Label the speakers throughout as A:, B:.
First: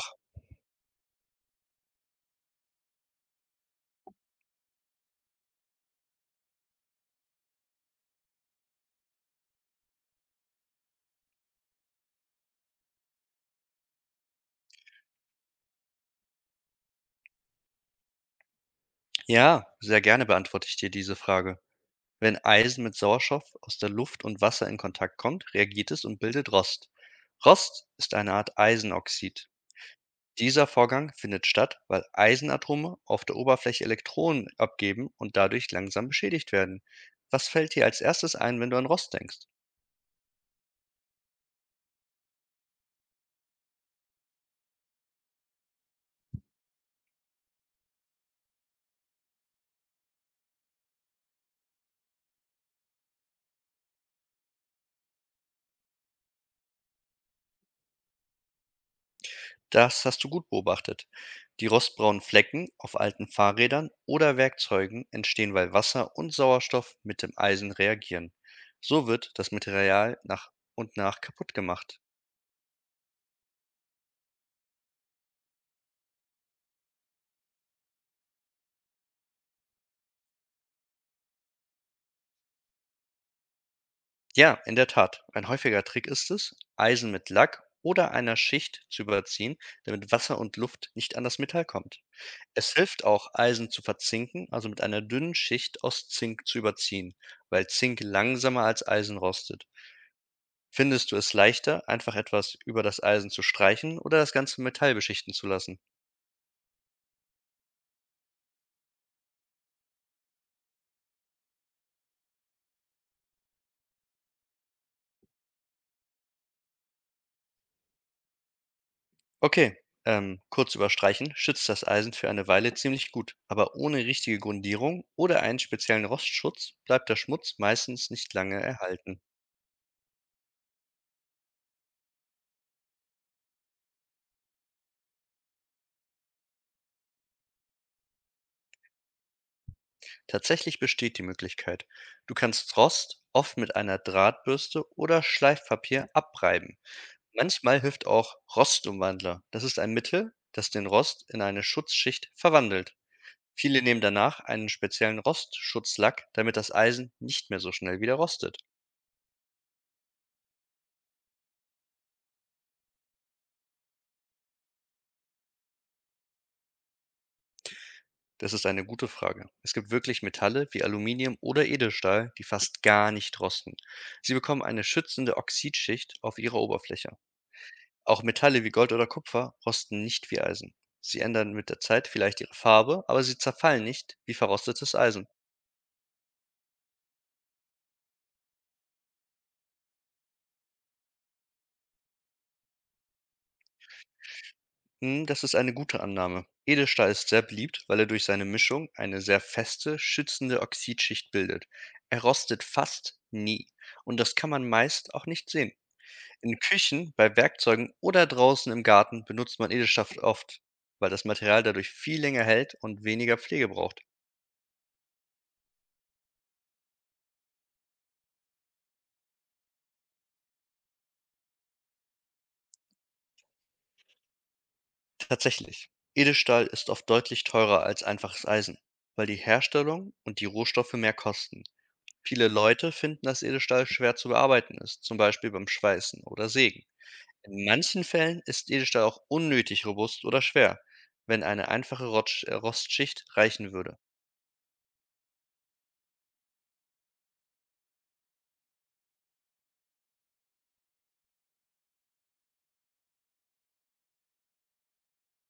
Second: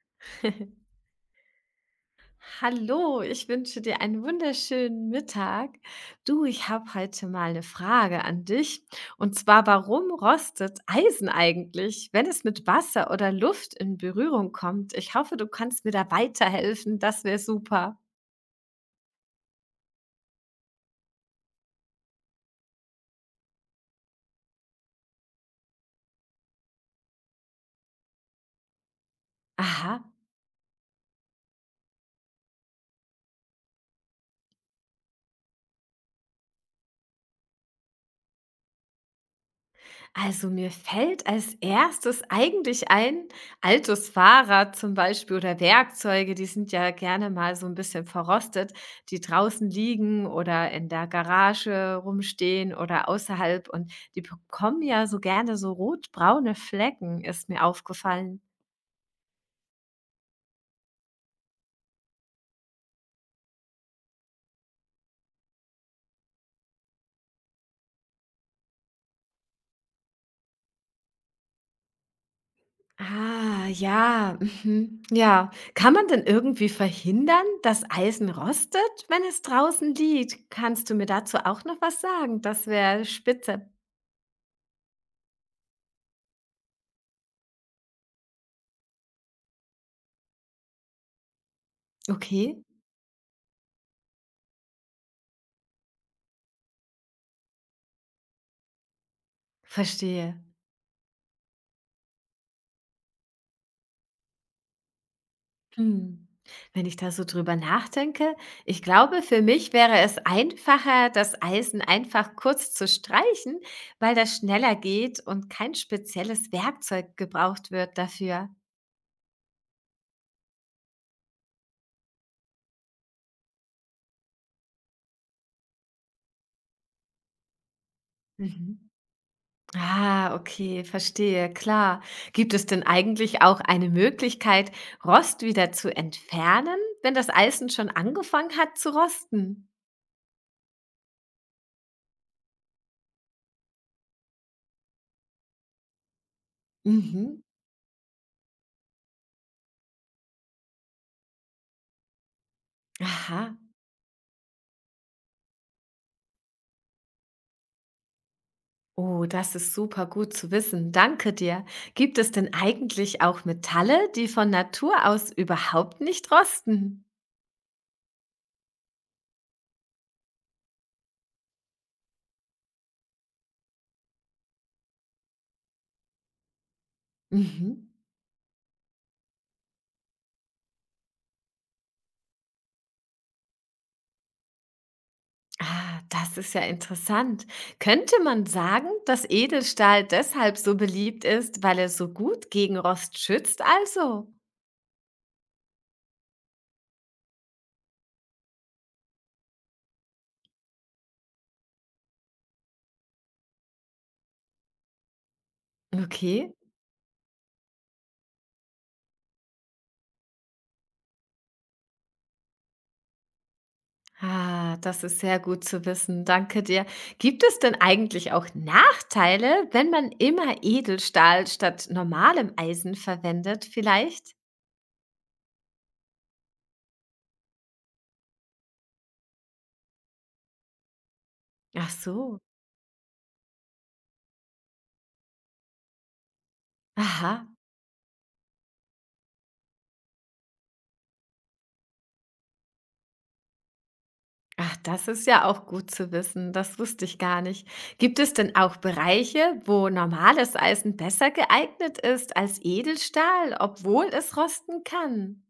A: Ach,
B: Hallo, ich wünsche dir einen wunderschönen Mittag. Du, ich habe heute mal eine Frage an dich. Und zwar, warum rostet Eisen eigentlich, wenn es mit Wasser oder Luft in Berührung kommt? Ich hoffe, du kannst mir da weiterhelfen. Das wäre super.
A: ja, sehr gerne beantworte ich dir diese Frage. Wenn Eisen mit Sauerstoff aus der Luft und Wasser in Kontakt kommt, reagiert es und bildet Rost. Rost ist eine Art Eisenoxid.
B: Aha.
A: Dieser Vorgang findet statt, weil Eisenatome auf der Oberfläche Elektronen abgeben und dadurch langsam beschädigt werden. Was fällt dir als erstes ein, wenn du an Rost denkst?
B: Also mir fällt als erstes eigentlich ein, altes Fahrrad zum Beispiel oder Werkzeuge, die sind ja gerne mal so ein bisschen verrostet, die draußen liegen oder in der Garage rumstehen oder außerhalb und die bekommen ja so gerne so rotbraune Flecken, ist mir aufgefallen.
A: Das hast du gut beobachtet. Die rostbraunen Flecken auf alten Fahrrädern oder Werkzeugen entstehen, weil Wasser und Sauerstoff mit dem Eisen reagieren. So wird das Material nach und nach kaputt gemacht.
B: Ah, ja, mhm, ja. Kann man denn irgendwie verhindern, dass Eisen rostet, wenn es draußen liegt? Kannst du mir dazu auch noch was sagen? Das wäre spitze.
A: Ja, in der Tat. Ein häufiger Trick ist es, Eisen mit Lack oder einer Schicht zu überziehen, damit Wasser und Luft nicht an das Metall kommt.
B: Okay,
A: Es hilft auch, Eisen zu verzinken, also mit einer dünnen Schicht aus Zink zu überziehen, weil Zink langsamer als Eisen rostet.
B: verstehe.
A: Findest du es leichter, einfach etwas über das Eisen zu streichen oder das ganze Metall beschichten zu lassen?
B: Hm. Wenn ich da so drüber nachdenke, ich glaube, für mich wäre es einfacher, das Eisen einfach kurz zu streichen, weil das schneller geht und kein spezielles Werkzeug gebraucht wird dafür.
A: Okay, kurz überstreichen schützt das Eisen für eine Weile ziemlich gut, aber ohne richtige Grundierung oder einen speziellen Rostschutz bleibt der Schmutz meistens nicht lange
B: Mhm.
A: erhalten.
B: Ah, okay, verstehe, klar. Gibt es denn eigentlich auch eine Möglichkeit, Rost wieder zu entfernen, wenn das Eisen schon angefangen hat zu rosten?
A: Tatsächlich besteht die Möglichkeit. Du kannst Rost oft mit einer Drahtbürste oder Schleifpapier abreiben.
B: Mhm.
A: Manchmal hilft auch Rostumwandler. Das ist ein Mittel, das den Rost in eine Schutzschicht verwandelt.
B: Aha.
A: Viele nehmen danach einen speziellen Rostschutzlack, damit das Eisen nicht mehr so schnell wieder rostet.
B: Oh, das ist super gut zu wissen. Danke dir. Gibt es denn eigentlich auch Metalle, die von Natur aus überhaupt nicht rosten?
A: Das ist eine gute Frage. Es gibt wirklich Metalle wie Aluminium oder Edelstahl, die fast gar nicht rosten. Sie bekommen eine schützende Oxidschicht auf ihrer Oberfläche.
B: Mhm.
A: Auch Metalle wie Gold oder Kupfer rosten nicht wie Eisen. Sie ändern mit der Zeit vielleicht ihre Farbe, aber sie zerfallen nicht wie verrostetes Eisen.
B: Ah, das ist ja interessant. Könnte man sagen, dass Edelstahl deshalb so beliebt ist, weil er so gut gegen Rost schützt, also?
A: Hm, das ist eine gute Annahme. Edelstahl ist sehr beliebt, weil er durch seine Mischung eine sehr feste, schützende Oxidschicht bildet. Er rostet fast nie und das kann man meist auch nicht sehen.
B: Okay.
A: In Küchen, bei Werkzeugen oder draußen im Garten benutzt man Edelstahl oft, weil das Material dadurch viel länger hält und weniger Pflege braucht.
B: Ah, das ist sehr gut zu wissen. Danke dir. Gibt es denn eigentlich auch Nachteile, wenn man immer Edelstahl statt normalem Eisen verwendet, vielleicht?
A: Tatsächlich, Edelstahl ist oft deutlich teurer als einfaches Eisen, weil die Herstellung und die Rohstoffe mehr kosten.
B: Ach so.
A: Viele Leute finden, dass Edelstahl schwer zu bearbeiten ist, zum Beispiel beim Schweißen oder Sägen.
B: Aha.
A: In manchen Fällen ist Edelstahl auch unnötig robust oder schwer, wenn eine einfache Rostschicht reichen würde.
B: Ach, das ist ja auch gut zu wissen. Das wusste ich gar nicht. Gibt es denn auch Bereiche, wo normales Eisen besser geeignet ist als Edelstahl, obwohl es rosten kann?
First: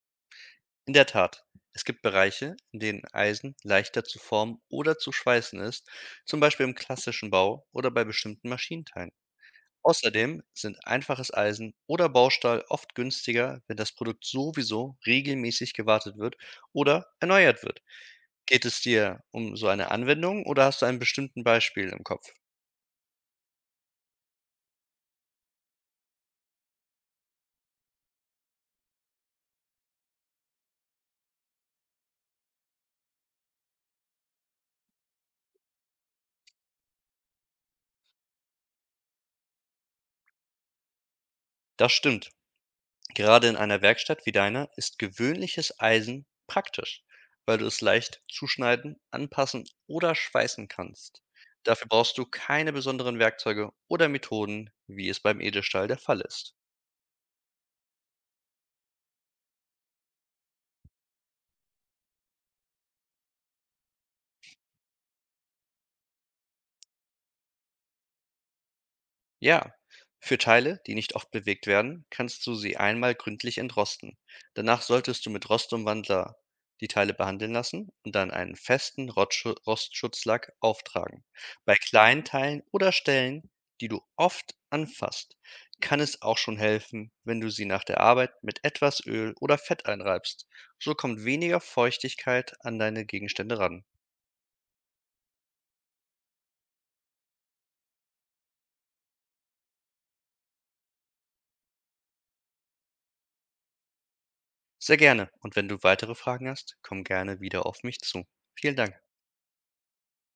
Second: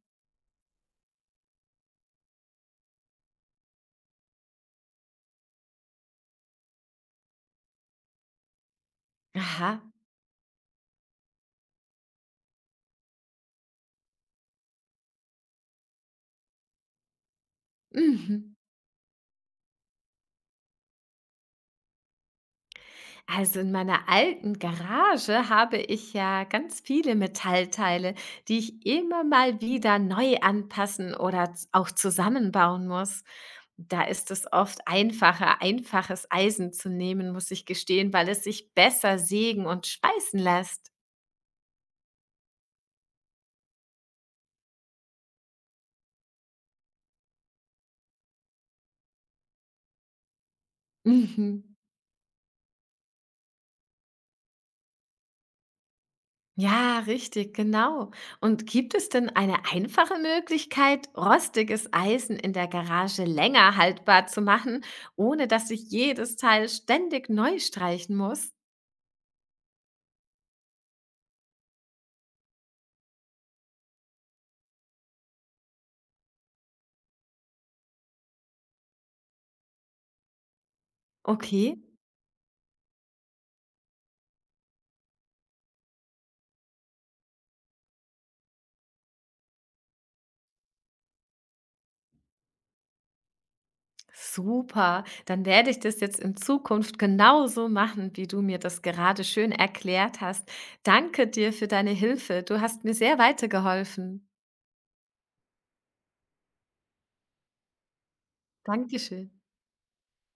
A: In der Tat, es gibt Bereiche, in denen Eisen leichter zu formen oder zu schweißen ist, zum Beispiel im klassischen Bau oder bei bestimmten Maschinenteilen.
B: Aha.
A: Außerdem sind einfaches Eisen oder Baustahl oft günstiger, wenn das Produkt sowieso regelmäßig gewartet wird oder erneuert wird.
B: Mhm.
A: Geht es dir um so eine Anwendung oder hast du einen bestimmten Beispiel im Kopf?
B: Also in meiner alten Garage habe ich ja ganz viele Metallteile, die ich immer mal wieder neu anpassen oder auch zusammenbauen muss. Da ist es oft einfacher, einfaches Eisen zu nehmen, muss ich gestehen, weil es sich besser sägen und schweißen lässt.
A: Das stimmt. Gerade in einer Werkstatt wie deiner ist gewöhnliches Eisen praktisch, weil du es leicht zuschneiden, anpassen oder schweißen kannst.
B: Mhm.
A: Dafür brauchst du keine besonderen Werkzeuge oder Methoden, wie es beim Edelstahl der Fall ist.
B: Ja, richtig, genau. Und gibt es denn eine einfache Möglichkeit, rostiges Eisen in der Garage länger haltbar zu machen, ohne dass ich jedes Teil ständig neu streichen muss?
A: Ja, für Teile, die nicht oft bewegt werden, kannst du sie einmal gründlich entrosten. Danach solltest du mit Rostumwandler die Teile behandeln lassen und dann einen festen Rostschutzlack auftragen. Bei
B: Okay,
A: kleinen Teilen oder Stellen, die du oft anfasst, kann es auch schon helfen, wenn du sie nach der Arbeit mit etwas Öl oder Fett einreibst. So kommt weniger Feuchtigkeit an deine Gegenstände ran.
B: super. Dann werde ich das jetzt in Zukunft genauso machen, wie du mir das gerade schön erklärt hast. Danke dir für deine Hilfe. Du hast mir sehr weitergeholfen.
A: Sehr gerne. Und wenn du weitere Fragen hast, komm gerne wieder auf mich zu. Vielen Dank.
B: Dankeschön.